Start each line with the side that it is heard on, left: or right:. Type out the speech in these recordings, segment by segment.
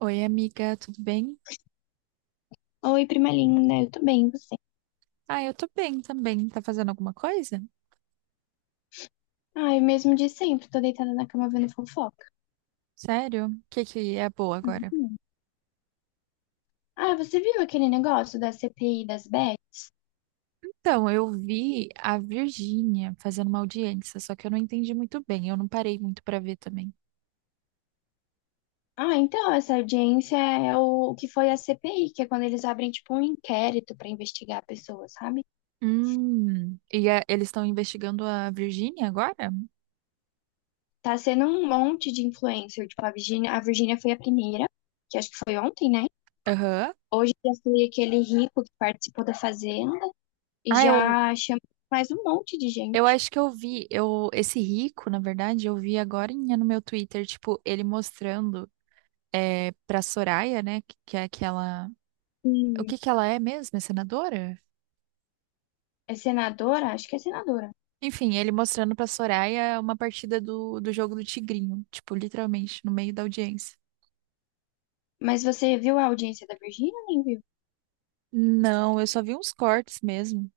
right: Oi, amiga, tudo bem?
left: Oi, prima linda, eu tô bem, e você?
right: Ah, eu tô bem também. Tá fazendo alguma coisa?
left: Ai, mesmo de sempre, tô deitada na cama vendo fofoca.
right: Sério? O que é boa agora?
left: Uhum. Ah, você viu aquele negócio da CPI das bets?
right: Então, eu vi a Virgínia fazendo uma audiência, só que eu não entendi muito bem. Eu não parei muito pra ver também.
left: Ah, então, essa audiência é o que foi a CPI, que é quando eles abrem, tipo, um inquérito pra investigar a pessoa, sabe?
right: Eles estão investigando a Virgínia agora?
left: Tá sendo um monte de influencer, tipo, a Virgínia foi a primeira, que acho que foi ontem, né?
right: Aham.
left: Hoje já foi aquele rico que participou da Fazenda e
right: Ah, eu,
left: já chamou mais um monte de
right: eu
left: gente.
right: acho que eu vi, eu, esse rico, na verdade, eu vi agora no meu Twitter, tipo, ele mostrando pra Soraya, né, que é aquela... O
left: Hum.
right: que que ela é mesmo? É senadora?
left: É senadora? Acho que é senadora.
right: Enfim, ele mostrando pra Soraya uma partida do jogo do Tigrinho, tipo, literalmente, no meio da audiência.
left: Mas você viu a audiência da Virgínia, nem viu?
right: Não, eu só vi uns cortes mesmo.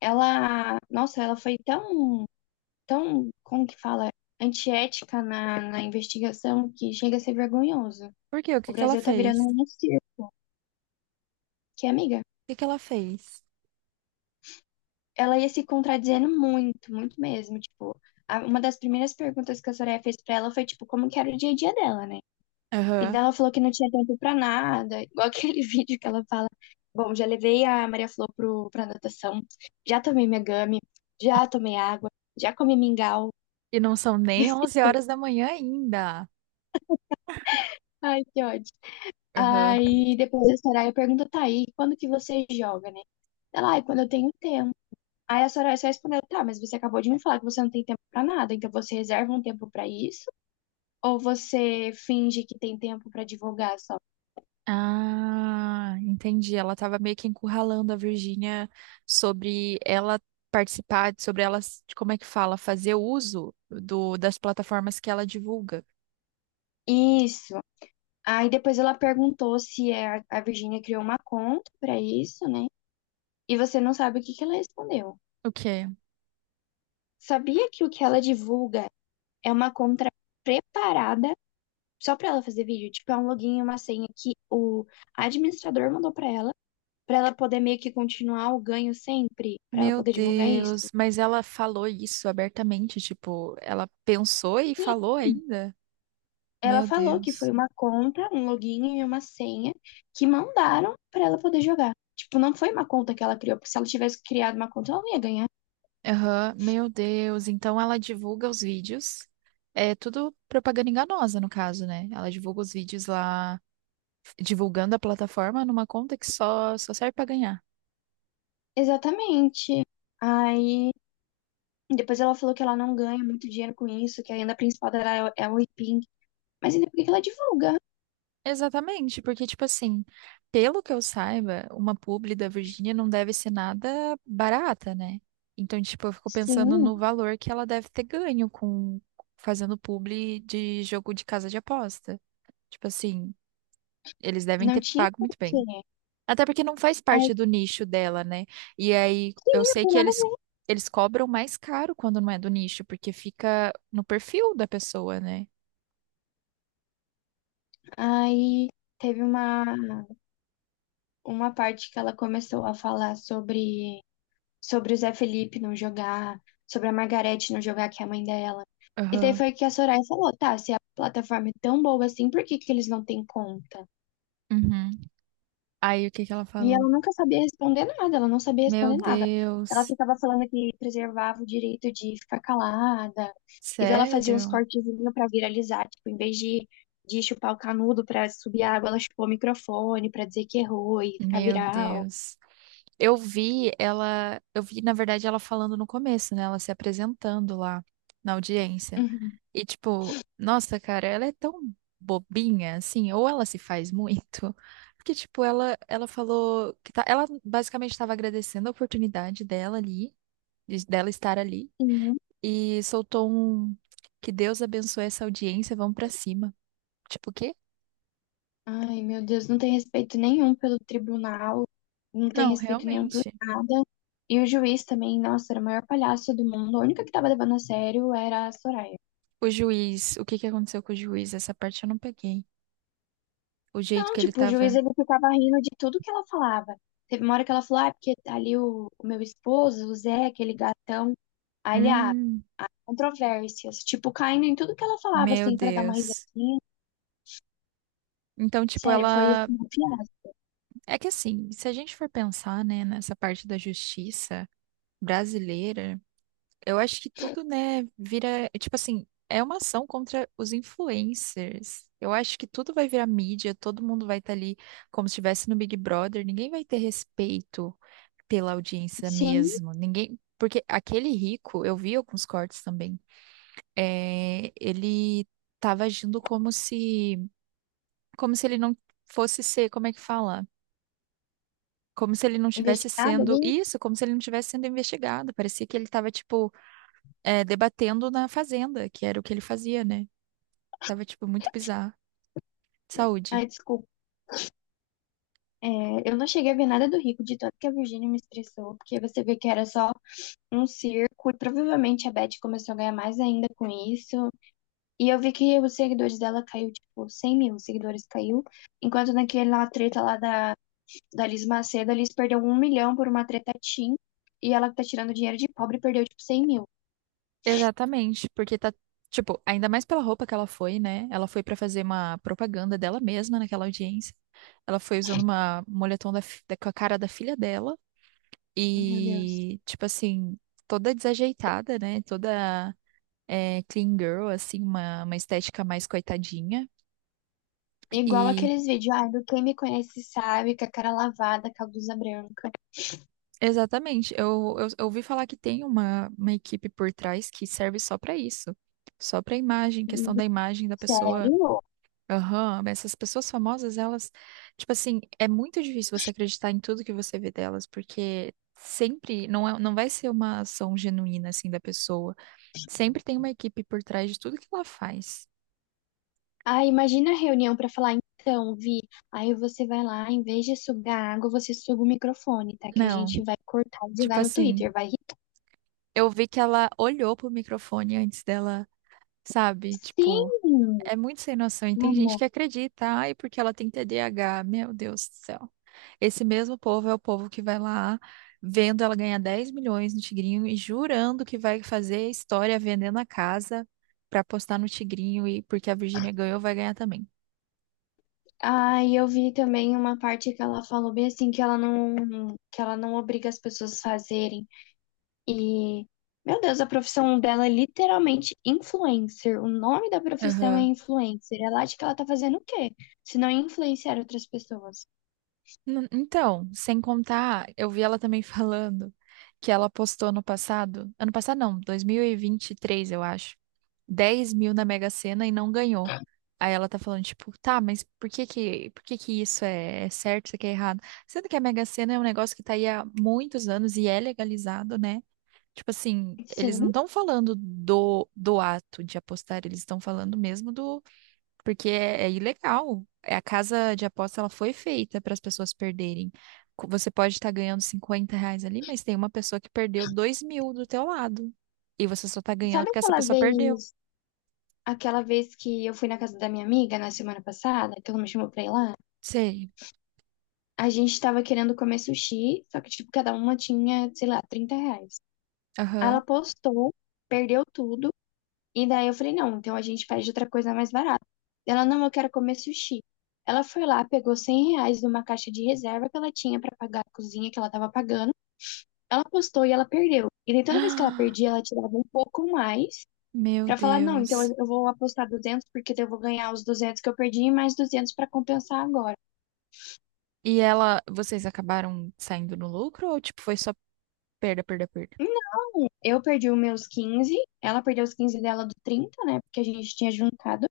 left: Ela, nossa, ela foi tão, como que fala, antiética na investigação que chega a ser vergonhoso.
right: Por quê? O
left: O
right: que que ela
left: Brasil tá virando
right: fez? O
left: um circo, que amiga,
right: que que ela fez?
left: ela ia se contradizendo muito, muito mesmo, tipo, uma das primeiras perguntas que a Soraya fez pra ela foi, tipo, como que era o dia a dia dela, né? E
right: Aham.
left: daí ela falou que não tinha tempo pra nada, igual aquele vídeo que ela fala: Bom, já levei a Maria Flor pra natação, já tomei minha gami, já tomei água, já comi mingau.
right: E não são nem 11 horas da manhã ainda.
left: Ai, que ódio.
right: Aham.
left: Aí depois a Soraya pergunta: Tá, e quando que você joga, né? Ela, ai, quando eu tenho tempo. Aí a Soraya só respondeu: Tá, mas você acabou de me falar que você não tem tempo pra nada, então você reserva um tempo pra isso? Ou você finge que tem tempo pra divulgar só?
right: Ah, entendi. Ela tava meio que encurralando a Virgínia sobre ela participar, sobre ela, como é que fala, fazer uso das plataformas que ela divulga.
left: Isso. Aí depois ela perguntou se a Virgínia criou uma conta pra isso, né? E você não sabe o que que ela respondeu.
right: O quê?
left: Sabia que o que ela divulga é uma conta preparada só pra ela fazer vídeo? Tipo, é um login e uma senha que o administrador mandou pra ela poder meio que continuar o ganho sempre, pra ela
right: Meu
left: poder divulgar isso.
right: Deus, mas ela falou isso abertamente, tipo, ela pensou e
left: Sim,
right: falou ainda?
left: ela
right: Meu
left: falou que foi
right: Deus.
left: uma conta, um login e uma senha que mandaram pra ela poder jogar. Tipo, não foi uma conta que ela criou, porque se ela tivesse criado uma conta, ela não ia ganhar.
right: Aham, meu Deus. Então ela divulga os vídeos. É tudo propaganda enganosa, no caso, né? Ela divulga os vídeos lá, divulgando a plataforma numa conta que só serve pra ganhar.
left: Exatamente. Aí depois ela falou que ela não ganha muito dinheiro com isso, que a renda principal dela é o Ipim. Mas ainda por que que ela divulga?
right: Exatamente, porque, tipo assim, pelo que eu saiba, uma publi da Virgínia não deve ser nada barata, né? Então, tipo, eu fico pensando
left: Sim,
right: no valor que ela deve ter ganho com fazendo publi de jogo de casa de aposta. Tipo assim, eles devem
left: não
right: ter
left: tinha
right: pago muito bem.
left: porquê.
right: Até porque não faz
left: Aí,
right: parte do nicho dela, né? E aí,
left: sim,
right: eu
left: não
right: sei
left: tem
right: que
left: nada a
right: eles,
left: ver.
right: eles cobram mais caro quando não é do nicho, porque fica no perfil da pessoa, né?
left: Aí teve uma parte que ela começou a falar sobre o Zé Felipe não jogar, sobre a Margarete não jogar, que é a mãe dela. E daí
right: Aham.
left: foi que a Soraya falou, tá, se a plataforma é tão boa assim, por que que eles não têm conta?
right: Uhum. Aí, o que que ela
left: E
right: falou?
left: ela nunca sabia responder nada, ela não sabia
right: Meu
left: responder nada. Ela
right: Deus,
left: ficava falando que preservava o direito de ficar calada, e daí ela fazia uns
right: sério?
left: cortezinhos pra viralizar, tipo, em vez de chupar o canudo pra subir a água, ela chupou o microfone pra dizer que errou e ficar
right: Meu
left: viral.
right: Deus. Eu vi, na verdade, ela falando no começo, né? Ela se apresentando lá na audiência.
left: Uhum.
right: E tipo, nossa, cara, ela é tão bobinha, assim, ou ela se faz muito, porque tipo, ela falou que tá, ela basicamente estava agradecendo a oportunidade dela ali, dela estar ali,
left: Sim.
right: e soltou um que Deus abençoe essa audiência, vamos pra cima. Tipo, o quê?
left: Ai, meu Deus, não tem respeito nenhum pelo tribunal, não tem
right: Não,
left: respeito nenhum por
right: realmente.
left: nada. E o juiz também, nossa, era o maior palhaço do mundo. A única que tava levando a sério era a Soraya.
right: O juiz, o que que aconteceu com o juiz? Essa parte eu não peguei. O jeito
left: Não,
right: que ele
left: tipo, o juiz
right: tava.
left: ele ficava rindo de tudo que ela falava. Teve uma hora que ela falou, ah, porque ali o meu esposo, o Zé, aquele gatão, aí ele, ah,
right: Hum,
left: controvérsias, tipo, caindo em tudo que ela falava,
right: meu
left: assim, pra dar uma
right: Deus.
left: risadinha.
right: Então, tipo,
left: Sério, foi
right: ela.
left: assim, um fiasco.
right: É que assim, se a gente for pensar, né, nessa parte da justiça brasileira, eu acho que tudo, né, vira. Tipo assim, é uma ação contra os influencers. Eu acho que tudo vai virar mídia, todo mundo vai estar ali como se estivesse no Big Brother, ninguém vai ter respeito pela audiência
left: Sim,
right: mesmo. Ninguém. Porque aquele rico, eu vi alguns cortes também ele estava agindo como se ele não fosse ser, como é que fala? Como se ele não tivesse
left: investigada
right: sendo
left: ali.
right: isso, como se ele não tivesse sendo investigado. Parecia que ele estava tipo debatendo na fazenda, que era o que ele fazia, né? Tava tipo muito bizarro.
left: Ah,
right: Saúde.
left: desculpa. É, eu não cheguei a ver nada do Rico, de tanto que a Virgínia me estressou, porque você vê que era só um circo, e provavelmente a Beth começou a ganhar mais ainda com isso. E eu vi que os seguidores dela caiu, tipo, 100 mil seguidores caiu. Enquanto naquela treta lá da Liz Macedo, a Liz perdeu 1 milhão por uma treta Tim. E ela que tá tirando dinheiro de pobre perdeu, tipo, 100 mil.
right: Exatamente, porque tá tipo, ainda mais pela roupa que ela foi, né? Ela foi pra fazer uma propaganda dela mesma naquela audiência. Ela foi usando uma um moletom da, com a cara da filha dela.
left: Meu Deus.
right: E, tipo assim, toda desajeitada, né? Toda clean girl, assim, uma estética mais coitadinha.
left: Igual
right: E,
left: aqueles vídeos, ai, do quem me conhece sabe, com a cara lavada, com a blusa branca.
right: exatamente, eu ouvi falar que tem uma equipe por trás que serve só pra isso. Só pra imagem, questão da imagem da pessoa.
left: Sério?
right: Aham, mas essas pessoas famosas, elas, tipo assim, é muito difícil você acreditar em tudo que você vê delas, porque sempre não vai ser uma ação genuína, assim, da pessoa. Sempre tem uma equipe por trás de tudo que ela faz.
left: Ah, imagina a reunião pra falar, então, Vi, aí você vai lá, em vez de sugar água, você suga o microfone, tá? Que a
right: Não,
left: gente vai cortar e
right: tipo
left: jogar no
right: assim,
left: Twitter, vai irritar.
right: eu vi que ela olhou pro microfone antes dela, sabe? Tipo,
left: Sim!
right: é muito sem noção. E tem gente
left: Ai,
right: que acredita, ai, porque ela tem TDAH. Meu Deus do céu. Esse mesmo povo é o povo que vai lá vendo ela ganhar 10 milhões no Tigrinho e jurando que vai fazer história vendendo a casa pra postar no Tigrinho e porque a Virgínia ganhou, vai ganhar também.
left: Ah, e eu vi também uma parte que ela falou bem assim que ela não obriga as pessoas a fazerem. E meu Deus, a profissão dela é literalmente influencer. O nome da profissão é
right: Aham.
left: influencer. Ela acha que ela tá fazendo o quê? Se não influenciar outras pessoas.
right: Então, sem contar, eu vi ela também falando que ela postou ano passado não, 2023, eu acho, 10 mil na Mega Sena e não ganhou. Aí ela tá falando, tipo, tá, mas por que que isso é certo, isso aqui é errado? Sendo que a Mega Sena é um negócio que tá aí há muitos anos e é legalizado, né? Tipo assim, eles não
left: Sim.
right: estão falando do ato de apostar, eles estão falando mesmo porque é ilegal. É, a casa de aposta ela foi feita para as pessoas perderem. Você pode estar ganhando 50 reais ali, mas tem uma pessoa que perdeu 2 mil do teu lado. E você só tá ganhando
left: Sabe
right: porque essa
left: aquela
right: pessoa perdeu.
left: vez, aquela vez que eu fui na casa da minha amiga na semana passada, que ela me chamou pra ir lá?
right: Sei.
left: A gente tava querendo comer sushi, só que tipo cada uma tinha, sei lá, 30 reais. Aí ela
right: Aham.
left: postou, perdeu tudo. E daí eu falei, não, então a gente pede outra coisa mais barata. Ela, não, eu quero comer sushi. Ela foi lá, pegou 100 reais de uma caixa de reserva que ela tinha pra pagar a cozinha que ela tava pagando. Ela apostou e ela perdeu. E daí toda vez que ela
right: Ah,
left: perdia, ela tirava um pouco mais
right: meu
left: pra falar, não, então
right: Deus.
left: eu vou apostar 200 porque daí eu vou ganhar os 200 que eu perdi e mais 200 pra compensar agora.
right: E ela, vocês acabaram saindo no lucro ou tipo foi só perda, perda, perda?
left: Não, eu perdi os meus 15, ela perdeu os 15 dela do 30, né? Porque a gente tinha juntado.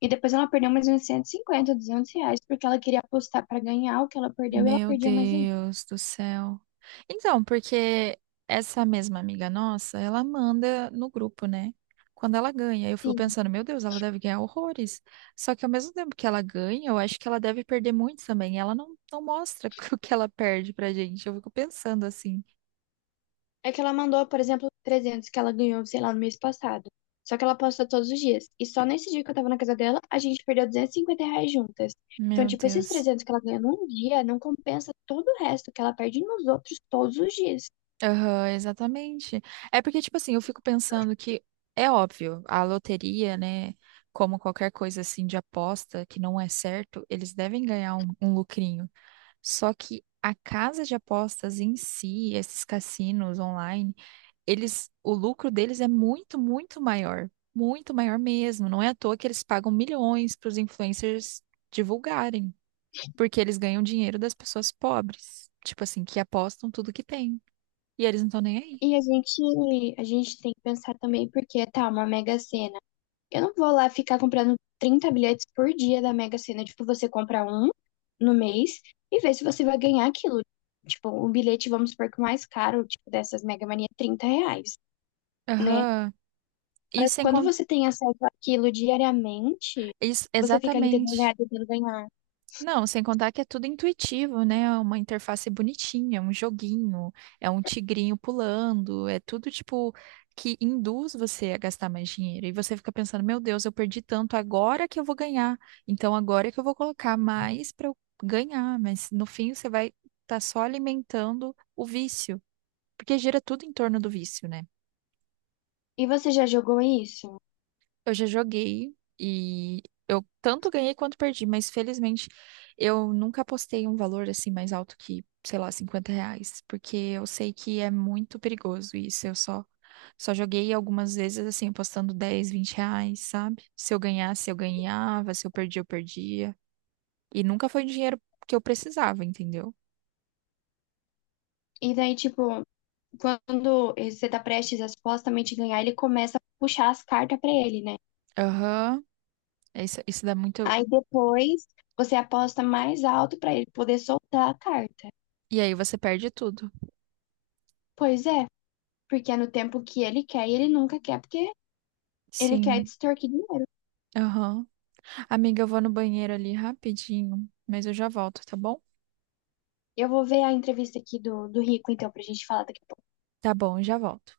left: E depois ela perdeu mais uns 150, 200 reais, porque ela queria apostar pra ganhar o que ela perdeu e ela
right: Meu
left: perdia mais ainda.
right: Deus do céu. Então, porque essa mesma amiga nossa, ela manda no grupo, né? Quando ela ganha, eu fico
left: Sim.
right: pensando, meu Deus, ela deve ganhar horrores. Só que ao mesmo tempo que ela ganha, eu acho que ela deve perder muito também. Ela não, não mostra o que ela perde pra gente. Eu fico pensando assim,
left: É que ela mandou, por exemplo, 300 que ela ganhou, sei lá, no mês passado. Só que ela aposta todos os dias. E só nesse dia que eu tava na casa dela, a gente perdeu 250 reais juntas. Então,
right: meu
left: tipo, esses
right: Deus.
left: 300 que ela ganha num dia não compensa todo o resto que ela perde nos outros todos os dias.
right: Aham, exatamente. É porque, tipo assim, eu fico pensando que é óbvio, a loteria, né? Como qualquer coisa assim de aposta que não é certo, eles devem ganhar um lucrinho. Só que a casa de apostas em si, esses cassinos online, eles, o lucro deles é muito, muito maior. Muito maior mesmo. Não é à toa que eles pagam milhões para os influencers divulgarem, porque eles ganham dinheiro das pessoas pobres, tipo assim, que apostam tudo que tem. E eles não estão nem aí.
left: E a gente tem que pensar também, porque tá, uma mega sena, eu não vou lá ficar comprando 30 bilhetes por dia da Mega Sena. Tipo, você compra um no mês e vê se você vai ganhar aquilo. Tipo, um bilhete, vamos supor que o mais caro, tipo, dessas Mega Mania, é 30 reais, né?
right: Aham. E
left: Pra
right: sem
left: Quando
right: contar.
left: você tem acesso àquilo diariamente,
right: Isso,
left: você fica ali tentando
right: exatamente.
left: ganhar, tentando ganhar.
right: Não, sem contar que é tudo intuitivo, né? É uma interface bonitinha, é um joguinho, é um tigrinho pulando, é tudo tipo que induz você a gastar mais dinheiro. E você fica pensando, meu Deus, eu perdi tanto, agora que eu vou ganhar. Então agora que eu vou colocar mais para eu ganhar. Mas no fim você vai estar só alimentando o vício, porque gira tudo em torno do vício, né?
left: E você já jogou isso?
right: Eu já joguei e eu tanto ganhei quanto perdi, mas felizmente eu nunca apostei um valor assim mais alto que, sei lá, 50 reais, porque eu sei que é muito perigoso isso. Só joguei algumas vezes assim, apostando 10, 20 reais, sabe? Se eu ganhasse, eu ganhava, se eu perdia, eu perdia. E nunca foi o dinheiro que eu precisava, entendeu?
left: E daí, tipo, quando você tá prestes a supostamente ganhar, ele começa a puxar as cartas pra ele, né?
right: Aham, isso dá muito.
left: Aí depois você aposta mais alto pra ele poder soltar a carta.
right: E aí você perde tudo.
left: Pois é, porque é no tempo que ele quer e ele nunca quer, porque ele quer
right: Sim,
left: extorquir dinheiro.
right: aham. Amiga, eu vou no banheiro ali rapidinho, mas eu já volto, tá bom?
left: Eu vou ver a entrevista aqui do Rico, então, pra gente falar daqui a pouco
right: Tá bom, já volto.